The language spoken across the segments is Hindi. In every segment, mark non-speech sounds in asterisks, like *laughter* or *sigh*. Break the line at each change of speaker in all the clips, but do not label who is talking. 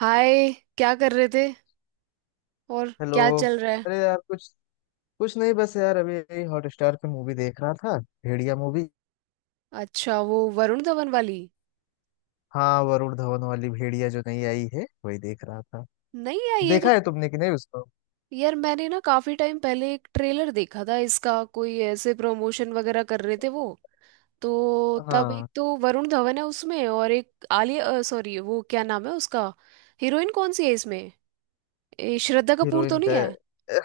हाय। क्या कर रहे थे? और
हेलो।
क्या चल रहा है?
अरे यार कुछ, कुछ नहीं, बस यार अभी यही हॉटस्टार पे मूवी देख रहा था। भेड़िया मूवी।
अच्छा, वो वरुण धवन वाली।
हाँ, वरुण धवन वाली भेड़िया जो नई आई है वही देख रहा था।
नहीं यार, ये तो
देखा है तुमने कि नहीं उसको?
यार मैंने ना काफी टाइम पहले एक ट्रेलर देखा था इसका, कोई ऐसे प्रमोशन वगैरह कर रहे थे वो। तो तब एक
हाँ,
तो वरुण धवन है उसमें, और एक आलिया, सॉरी, वो क्या नाम है उसका। हीरोइन कौन सी है इसमें? ए, श्रद्धा कपूर तो
हीरोइन का?
नहीं है?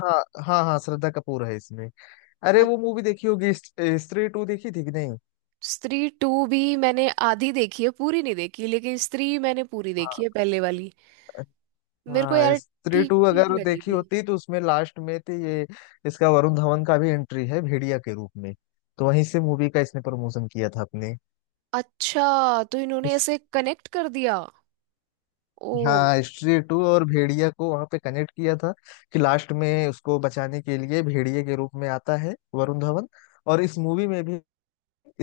हाँ हाँ, हाँ श्रद्धा कपूर है इसमें। अरे
अ-
वो मूवी देखी होगी स्त्री टू देखी थी कि नहीं?
स्त्री टू भी मैंने आधी देखी है, पूरी नहीं देखी, लेकिन स्त्री मैंने पूरी देखी
हाँ।
है, पहले वाली। मेरे को
हाँ
यार
स्त्री
ठीक
टू
ठीक
अगर
लगी
देखी
थी।
होती तो उसमें लास्ट में तो ये इसका वरुण धवन का भी एंट्री है भेड़िया के रूप में। तो वहीं से मूवी का इसने प्रमोशन किया था अपने।
अच्छा, तो इन्होंने ऐसे कनेक्ट कर दिया। ओ।
हाँ, हिस्ट्री टू और भेड़िया को वहां पे कनेक्ट किया था कि लास्ट में उसको बचाने के लिए भेड़िए के रूप में आता है वरुण धवन। और इस मूवी में भी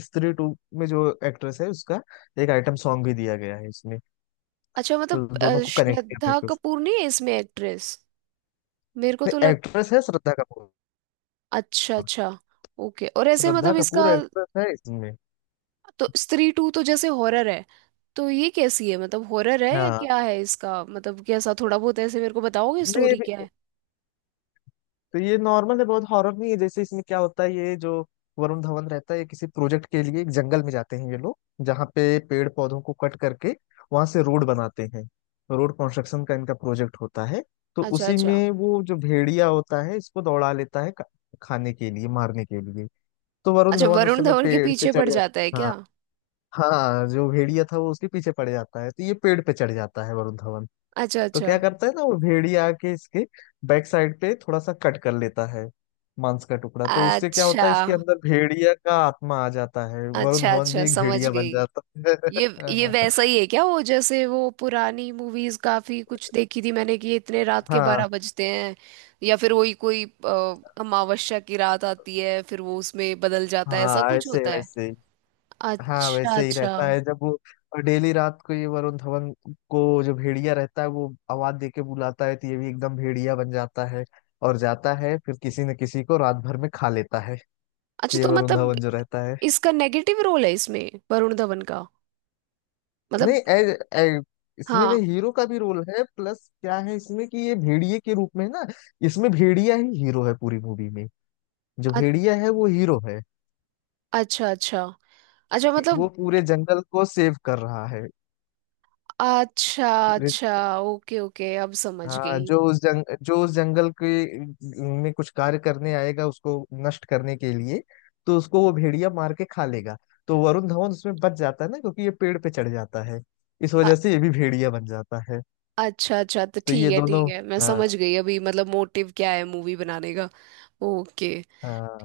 स्त्री टू में जो एक्ट्रेस है उसका एक आइटम सॉन्ग भी दिया गया है इसमें।
अच्छा, मतलब
तो दोनों को कनेक्ट करने
श्रद्धा कपूर नहीं है इसमें एक्ट्रेस? मेरे को
के
तो लग।
एक्ट्रेस है श्रद्धा कपूर।
अच्छा अच्छा। ओके, और ऐसे
श्रद्धा
मतलब इसका,
कपूर एक्ट्रेस है इसमें।
तो स्त्री टू तो जैसे हॉरर है, तो ये कैसी है? मतलब हॉरर है या
हाँ।
क्या है इसका? मतलब कैसा थोड़ा बहुत ऐसे मेरे को बताओगे,
नहीं
स्टोरी क्या है?
तो ये नॉर्मल है, बहुत हॉरर नहीं है। जैसे इसमें क्या होता है, ये जो वरुण धवन रहता है ये किसी प्रोजेक्ट के लिए एक जंगल में जाते हैं ये लोग, जहाँ पे पेड़ पौधों को कट करके वहां से रोड बनाते हैं। रोड कंस्ट्रक्शन का इनका प्रोजेक्ट होता है। तो
अच्छा
उसी
अच्छा।
में वो जो भेड़िया होता है इसको दौड़ा लेता है खाने के लिए, मारने के लिए। तो वरुण
अच्छा,
धवन उस
वरुण
समय
धवन के
पेड़ पे
पीछे
चढ़
पड़ जाता है
जाता।
क्या?
हाँ। हाँ जो भेड़िया था वो उसके पीछे पड़ जाता है तो ये पेड़ पे चढ़ जाता है वरुण धवन।
अच्छा
तो
अच्छा।
क्या करता है ना, वो भेड़िया आके इसके बैक साइड पे थोड़ा सा कट कर लेता है मांस का टुकड़ा। तो उससे क्या होता
अच्छा
है इसके अंदर भेड़िया का आत्मा आ जाता है, वरुण
अच्छा।
धवन भी
अच्छा,
एक
समझ
भेड़िया बन
गई।
जाता
ये ये
है।
वैसा ही है क्या? वो जैसे वो पुरानी मूवीज काफी कुछ देखी थी मैंने, कि ये इतने
*laughs*
रात के
हाँ।
12 बजते हैं या फिर वही कोई अमावस्या की रात आती है, फिर वो उसमें बदल जाता है, ऐसा
हाँ
कुछ
ऐसे
होता है?
वैसे ही। हाँ
अच्छा
वैसे ही
अच्छा।
रहता है। जब वो डेली रात को ये वरुण धवन को जो भेड़िया रहता है वो आवाज दे के बुलाता है तो ये भी एकदम भेड़िया बन जाता है और जाता है फिर किसी न किसी को रात भर में खा लेता है।
अच्छा,
ये
तो
वरुण
मतलब
धवन जो रहता है।
इसका नेगेटिव रोल है इसमें वरुण धवन का? मतलब
नहीं ए, ए, इसमें ना
हाँ।
हीरो का भी रोल है। प्लस क्या है इसमें कि ये भेड़िए के रूप में है ना, इसमें भेड़िया ही हीरो है पूरी मूवी में। जो
अ-
भेड़िया है वो हीरो है।
अच्छा अच्छा। अच्छा,
वो
मतलब
पूरे जंगल को सेव कर रहा है।
अच्छा
पूरे-
अच्छा। ओके ओके, अब समझ
हाँ
गई।
जो उस जंग जो उस जंगल के में कुछ कार्य करने आएगा उसको नष्ट करने के लिए, तो उसको वो भेड़िया मार के खा लेगा। तो वरुण धवन उसमें बच जाता है ना, क्योंकि ये पेड़ पे चढ़ जाता है। इस वजह से ये भी भेड़िया बन जाता है।
अच्छा अच्छा, तो
तो
ठीक
ये
है
दोनों।
ठीक है, मैं समझ
हाँ।
गई अभी। मतलब मोटिव क्या है मूवी बनाने का? ओके।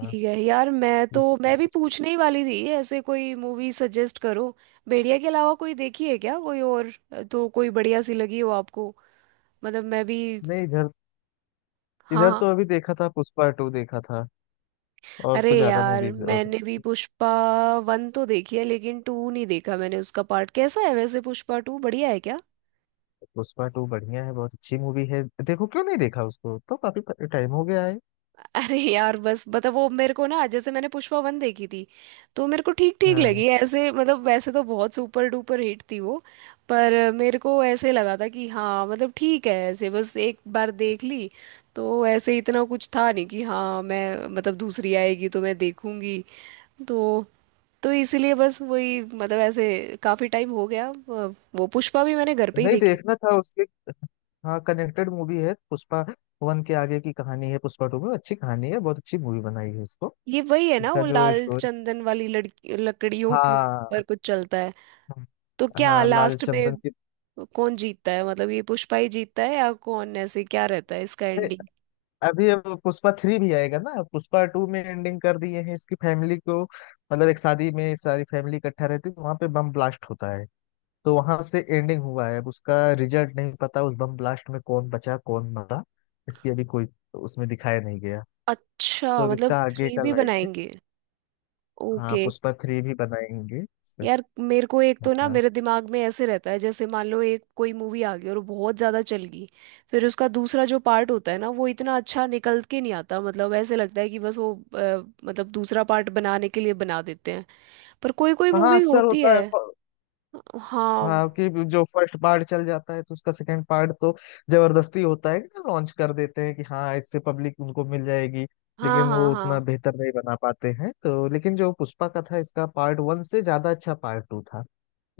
ठीक है यार, मैं तो
इस-
मैं भी पूछने ही वाली थी, ऐसे कोई मूवी सजेस्ट करो, भेड़िया के अलावा कोई देखी है क्या कोई और, तो कोई बढ़िया सी लगी हो आपको, मतलब मैं भी।
नहीं इधर,
हाँ
इधर
हाँ।
तो अभी देखा था पुष्पा टू देखा था। और
अरे
तो ज्यादा
यार,
मूवीज और नहीं।
मैंने भी पुष्पा वन तो देखी है, लेकिन टू नहीं देखा मैंने। उसका पार्ट कैसा है वैसे? पुष्पा टू बढ़िया है क्या?
पुष्पा टू बढ़िया है, बहुत अच्छी मूवी है। देखो क्यों नहीं देखा उसको, तो काफी टाइम हो गया है।
अरे यार, बस मतलब वो मेरे को ना, जैसे मैंने पुष्पा वन देखी थी, तो मेरे को ठीक ठीक
हाँ
लगी ऐसे। मतलब वैसे तो बहुत सुपर डुपर हिट थी वो, पर मेरे को ऐसे लगा था कि हाँ मतलब ठीक है ऐसे, बस एक बार देख ली, तो ऐसे इतना कुछ था नहीं कि हाँ मैं मतलब दूसरी आएगी तो मैं देखूंगी। तो तो इसीलिए बस वही, मतलब ऐसे काफी टाइम हो गया वो पुष्पा भी मैंने घर पे ही
नहीं
देखी।
देखना था उसके। हाँ कनेक्टेड मूवी है। पुष्पा वन के आगे की कहानी है पुष्पा टू में। अच्छी कहानी है, बहुत अच्छी मूवी बनाई है इसको।
ये वही है ना,
इसका
वो
जो
लाल
स्टोरी।
चंदन वाली, लड़की लकड़ियों के ऊपर
हाँ
कुछ चलता है? तो क्या
हाँ, लाल
लास्ट
चंदन
में कौन जीतता है? मतलब ये पुष्पा ही जीतता है या कौन? ऐसे क्या रहता है इसका
की।
एंडिंग?
अभी अब पुष्पा थ्री भी आएगा ना। पुष्पा टू में एंडिंग कर दिए हैं इसकी फैमिली को, मतलब एक शादी में सारी फैमिली इकट्ठा रहती है वहां पे बम ब्लास्ट होता है। तो वहां से एंडिंग हुआ है अब उसका। रिजल्ट नहीं पता उस बम ब्लास्ट में कौन बचा कौन मरा। इसकी अभी कोई उसमें दिखाया नहीं गया। तो
अच्छा,
अब
मतलब
इसका आगे
थ्री
का
भी
लाएंगे।
बनाएंगे।
हाँ
ओके।
पुष्पा थ्री भी बनाएंगे इसका।
यार मेरे को एक तो ना
हाँ।
मेरे दिमाग में ऐसे रहता है, जैसे मान लो एक कोई मूवी आ गई और बहुत ज़्यादा चल गई, फिर उसका दूसरा जो पार्ट होता है ना वो इतना अच्छा निकल के नहीं आता। मतलब ऐसे लगता है कि बस वो मतलब दूसरा पार्ट बनाने के लिए बना देते हैं, पर कोई कोई
हाँ,
मूवी
अक्सर
होती
होता
है।
है।
हाँ
हाँ कि जो फर्स्ट पार्ट चल जाता है तो उसका सेकंड पार्ट तो जबरदस्ती होता है कि ना लॉन्च कर देते हैं कि हाँ इससे पब्लिक उनको मिल जाएगी,
हाँ
लेकिन
हाँ
वो उतना
हाँ।
बेहतर नहीं बना पाते हैं। तो लेकिन जो पुष्पा का था इसका पार्ट वन से ज्यादा अच्छा पार्ट टू था।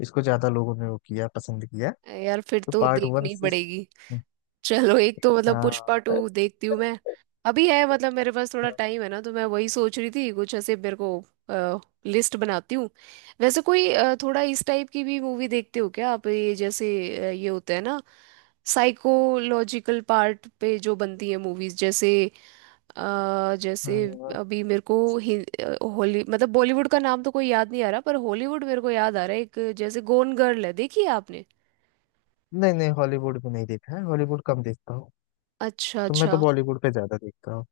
इसको ज्यादा लोगों ने वो किया, पसंद किया,
यार फिर
तो
तो
पार्ट वन
देखनी
से।
पड़ेगी। चलो, एक तो
हाँ।
मतलब पुष्पा
हाँ।
टू देखती हूँ मैं। अभी है, मतलब मेरे पास थोड़ा टाइम है ना, तो मैं वही सोच रही थी कुछ ऐसे मेरे को लिस्ट बनाती हूँ। वैसे कोई थोड़ा इस टाइप की भी मूवी देखते हो क्या आप, ये जैसे ये होता है ना साइकोलॉजिकल पार्ट पे जो बनती है मूवीज, जैसे जैसे
हाँ।
अभी मेरे को हॉली मतलब बॉलीवुड का नाम तो कोई याद नहीं आ रहा, पर हॉलीवुड मेरे को याद आ रहा है एक, जैसे गोन गर्ल है, देखी है आपने?
नहीं नहीं, हॉलीवुड भी नहीं देखा है। हॉलीवुड कम देखता हूँ,
अच्छा
तो मैं
अच्छा।
तो बॉलीवुड पे ज्यादा देखता हूँ।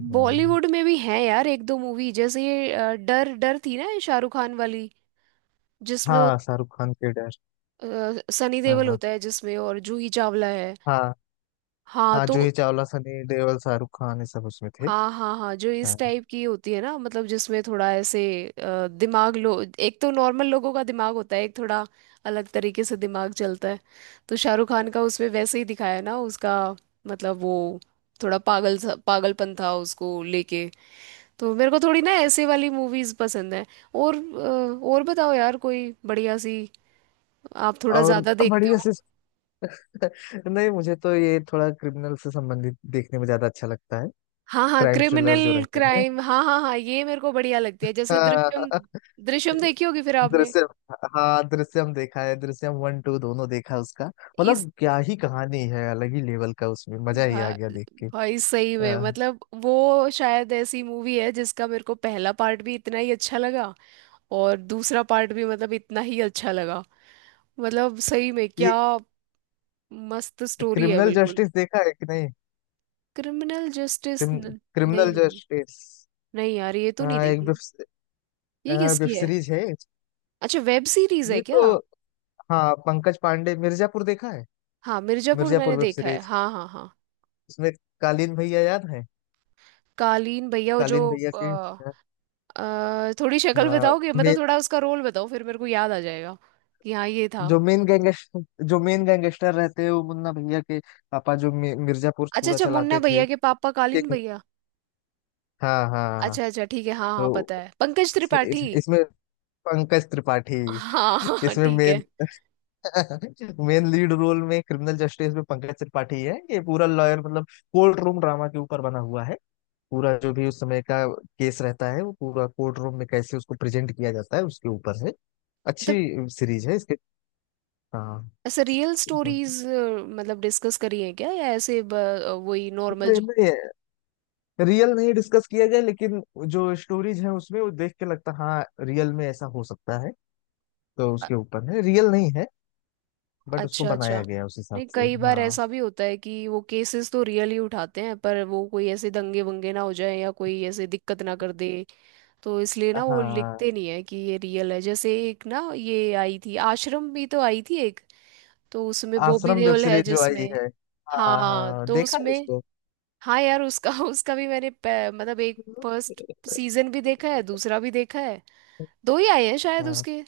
हम्म।
बॉलीवुड में भी है यार एक दो मूवी, जैसे ये डर, डर थी ना ये शाहरुख खान वाली, जिसमें वो
हाँ शाहरुख खान के डर।
सनी
हाँ
देओल
हाँ।
होता है जिसमें, और जूही चावला है।
हाँ।
हाँ
हाँ
तो।
जूही चावला, सनी देओल, शाहरुख खान ये सब उसमें थे।
हाँ हाँ हाँ, जो इस
हाँ।
टाइप की होती है ना, मतलब जिसमें थोड़ा ऐसे दिमाग, लो एक तो नॉर्मल लोगों का दिमाग होता है, एक थोड़ा अलग तरीके से दिमाग चलता है, तो शाहरुख खान का उसमें वैसे ही दिखाया है ना उसका। मतलब वो थोड़ा पागलपन था उसको लेके, तो मेरे को थोड़ी ना ऐसे वाली मूवीज पसंद है। और बताओ यार कोई बढ़िया सी, आप थोड़ा
और
ज्यादा देखते
बढ़िया
हो।
से *laughs* नहीं, मुझे तो ये थोड़ा क्रिमिनल से संबंधित देखने में ज्यादा अच्छा लगता है।
हाँ हाँ,
क्राइम थ्रिलर
क्रिमिनल,
जो रहते हैं।
क्राइम, हाँ हाँ हाँ, ये मेरे को बढ़िया लगती है, जैसे
हाँ
दृश्यम, दृश्यम देखी होगी फिर आपने।
दृश्यम, हाँ दृश्यम देखा है। दृश्यम वन टू दोनों देखा है उसका।
इस
मतलब क्या ही कहानी है, अलग ही लेवल का। उसमें मजा ही आ
भा,
गया देख के।
भाई सही में,
हाँ,
मतलब वो शायद ऐसी मूवी है जिसका मेरे को पहला पार्ट भी इतना ही अच्छा लगा और दूसरा पार्ट भी, मतलब इतना ही अच्छा लगा। मतलब सही में
ये
क्या मस्त स्टोरी है
क्रिमिनल
बिल्कुल।
जस्टिस देखा है कि नहीं?
क्रिमिनल जस्टिस,
क्रिम,
नहीं
क्रिमिनल
यार,
जस्टिस।
नहीं यार, ये तो नहीं
हाँ एक वेब,
देखी। ये
हाँ वेब
किसकी है?
सीरीज है।
अच्छा, वेब सीरीज है
ये तो,
क्या?
हाँ पंकज पांडे। मिर्जापुर देखा है?
हाँ मिर्जापुर
मिर्जापुर
मैंने
वेब
देखा है,
सीरीज,
हाँ हाँ हाँ।
उसमें कालीन भैया याद है?
कालीन भैया वो जो
कालीन भैया के,
अ, थोड़ी शक्ल
हाँ
बताओगे,
मे,
मतलब थोड़ा उसका रोल बताओ, फिर मेरे को याद आ जाएगा कि हाँ ये था।
जो मेन गैंगस्टर, जो मेन गैंगस्टर रहते हैं वो मुन्ना भैया के पापा जो मिर्जापुर
अच्छा
पूरा
अच्छा, मुन्ना
चलाते थे।
भैया के पापा कालीन
किंग।
भैया।
हाँ हाँ।
अच्छा अच्छा, ठीक है, हाँ हाँ,
तो
पता है, पंकज
इसमें
त्रिपाठी।
इसमें पंकज त्रिपाठी।
हाँ *laughs* हाँ
इसमें
ठीक
मेन
है।
*laughs* मेन लीड रोल में क्रिमिनल जस्टिस में पंकज त्रिपाठी है। ये पूरा लॉयर मतलब कोर्ट रूम ड्रामा के ऊपर बना हुआ है। पूरा जो भी उस समय का केस रहता है वो पूरा कोर्ट रूम में कैसे उसको प्रेजेंट किया जाता है उसके ऊपर है। अच्छी
मतलब
सीरीज है इसके। हाँ।
ऐसे रियल स्टोरीज मतलब डिस्कस करी है क्या, या ऐसे वही नॉर्मल
नहीं,
जो।
नहीं, रियल नहीं डिस्कस किया गया, लेकिन जो स्टोरीज है उसमें वो देख के लगता है, हाँ रियल में ऐसा हो सकता है। तो उसके ऊपर है, रियल नहीं है बट उसको
अच्छा अच्छा।
बनाया गया है उस हिसाब
नहीं,
से।
कई बार
हाँ।
ऐसा भी होता है कि वो केसेस तो रियल ही उठाते हैं, पर वो कोई ऐसे दंगे वंगे ना हो जाए या कोई ऐसे दिक्कत ना कर दे, तो इसलिए ना वो
हाँ
लिखते नहीं है कि ये रियल है। जैसे एक ना ये आई थी, आश्रम भी तो आई थी एक, तो उसमें बॉबी
आश्रम वेब
देओल है
सीरीज जो आई
जिसमें।
है, हाँ
हाँ
हाँ
तो
देखा है
उसमें।
उसको।
हाँ यार उसका *laughs* उसका भी मैंने मतलब एक फर्स्ट सीजन भी देखा है, दूसरा भी देखा है, दो ही आए हैं शायद
हाँ
उसके।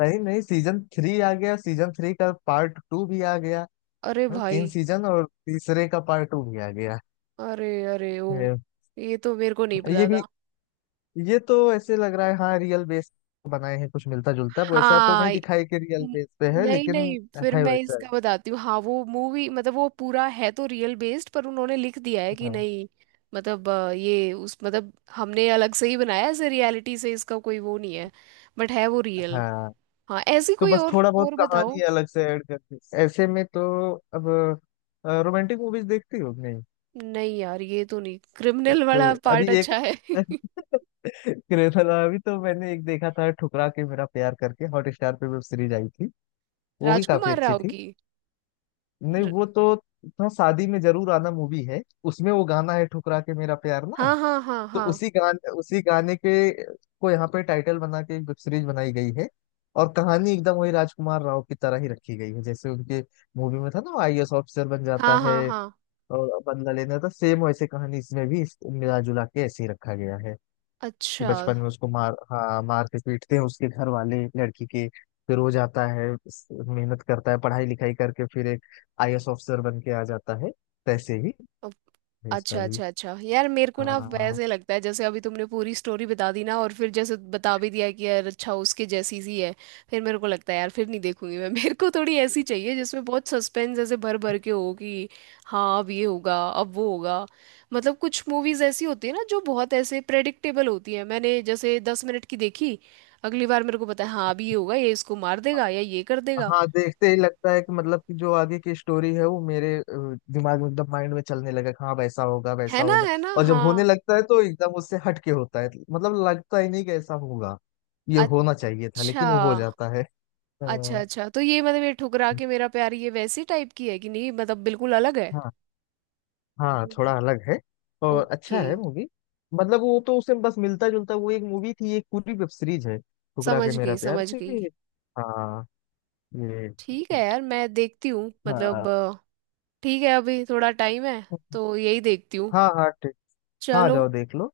नहीं नहीं, सीजन थ्री आ गया, सीजन थ्री का पार्ट टू भी आ गया।
अरे
हाँ,
भाई।
तीन सीजन और तीसरे का पार्ट टू भी आ गया
अरे। अरे ओ।
है।
ये तो मेरे को नहीं
ये
पता
भी
था।
ये तो ऐसे लग रहा है हाँ रियल बेस बनाए हैं। कुछ मिलता जुलता, वैसा तो नहीं
हाँ।
दिखाई कि रियल
न-
बेस पे है
नहीं
लेकिन
नहीं, फिर
है
मैं
वैसा
इसका
ही।
बताती हूँ। हाँ वो मूवी मतलब वो पूरा है तो रियल बेस्ड, पर उन्होंने लिख दिया है कि
हाँ।
नहीं। मतलब ये उस मतलब हमने अलग से ही बनाया है, ऐसे रियलिटी से इसका कोई वो नहीं है, बट है वो रियल।
हाँ
हाँ, ऐसी
तो
कोई
बस
और
थोड़ा बहुत
और
कहानी
बताओ।
अलग से ऐड करके ऐसे में तो। अब रोमांटिक मूवीज देखती हो कि नहीं?
नहीं यार, ये तो नहीं,
तो,
क्रिमिनल वाला
तो अभी
पार्ट
एक
अच्छा है *laughs*
*laughs* क्रेथल अभी तो मैंने एक देखा था, ठुकरा के मेरा प्यार करके हॉट स्टार पे वेब सीरीज आई थी, वो भी काफी
राजकुमार
अच्छी
राव
थी।
की।
नहीं
र-
वो तो था, शादी में जरूर आना मूवी है, उसमें वो गाना है ठुकरा के मेरा प्यार ना।
हाँ हाँ हाँ
तो
हाँ।
उसी गाने के को यहाँ पे टाइटल बना के एक वेब सीरीज बनाई गई है। और कहानी एकदम वही राजकुमार राव की तरह ही रखी गई है, जैसे उनके मूवी में था ना आईएएस ऑफिसर बन जाता
हाँ
है
हाँ हाँ।
और बदला लेना था। सेम वैसे कहानी इसमें भी मिला जुला के ऐसे ही रखा गया है कि
अच्छा।
बचपन में उसको मार हाँ मारते पीटते हैं उसके घर वाले लड़की के। फिर वो जाता है, मेहनत करता है, पढ़ाई लिखाई करके फिर एक आईएएस ऑफिसर बन के आ जाता है। वैसे ही है इसका
अच्छा
भी।
अच्छा अच्छा। यार मेरे को ना
हाँ।
वैसे लगता है, जैसे अभी तुमने पूरी स्टोरी बता दी ना, और फिर जैसे बता भी दिया कि यार अच्छा उसके जैसी सी है, फिर मेरे को लगता है यार फिर नहीं देखूंगी मैं *laughs* मेरे को थोड़ी ऐसी चाहिए जिसमें बहुत सस्पेंस ऐसे भर भर के हो, कि हाँ अब ये होगा अब वो होगा। मतलब कुछ मूवीज ऐसी होती है ना जो बहुत ऐसे प्रेडिक्टेबल होती है, मैंने जैसे 10 मिनट की देखी, अगली बार मेरे को पता है हाँ अभी ये होगा, ये इसको मार देगा या ये कर देगा।
हाँ देखते ही लगता है कि मतलब कि जो आगे की स्टोरी है वो मेरे दिमाग में एकदम माइंड में चलने लगा कि हाँ वैसा होगा
है
वैसा
ना,
होगा।
है ना,
और जब होने
हाँ।
लगता है तो एकदम उससे हट के होता है, मतलब लगता ही नहीं कि ऐसा होगा। ये होना चाहिए था
अच्छा
लेकिन वो हो जाता है।
अच्छा।
अ,
अच्छा तो ये मतलब ये ठुकरा के मेरा प्यार, ये वैसी टाइप की है कि नहीं? मतलब बिल्कुल अलग है?
हाँ, हाँ
हम्म।
थोड़ा अलग है और अच्छा
ओके।
है मूवी। मतलब वो तो उससे बस मिलता जुलता वो एक मूवी थी, एक पूरी वेब सीरीज है ठुकरा के
समझ
मेरा
गई
प्यार,
समझ
तो
गई।
ये। हाँ, ये।
ठीक है यार, मैं देखती हूँ
हाँ।
मतलब ठीक है अभी थोड़ा टाइम है तो यही देखती हूँ।
हाँ। हाँ ठीक। हाँ
चलो।
जाओ देख लो।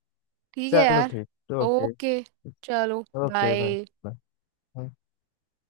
ठीक है
चलो
यार।
ठीक। ओके।
ओके। चलो।
Okay
bye.
बाय।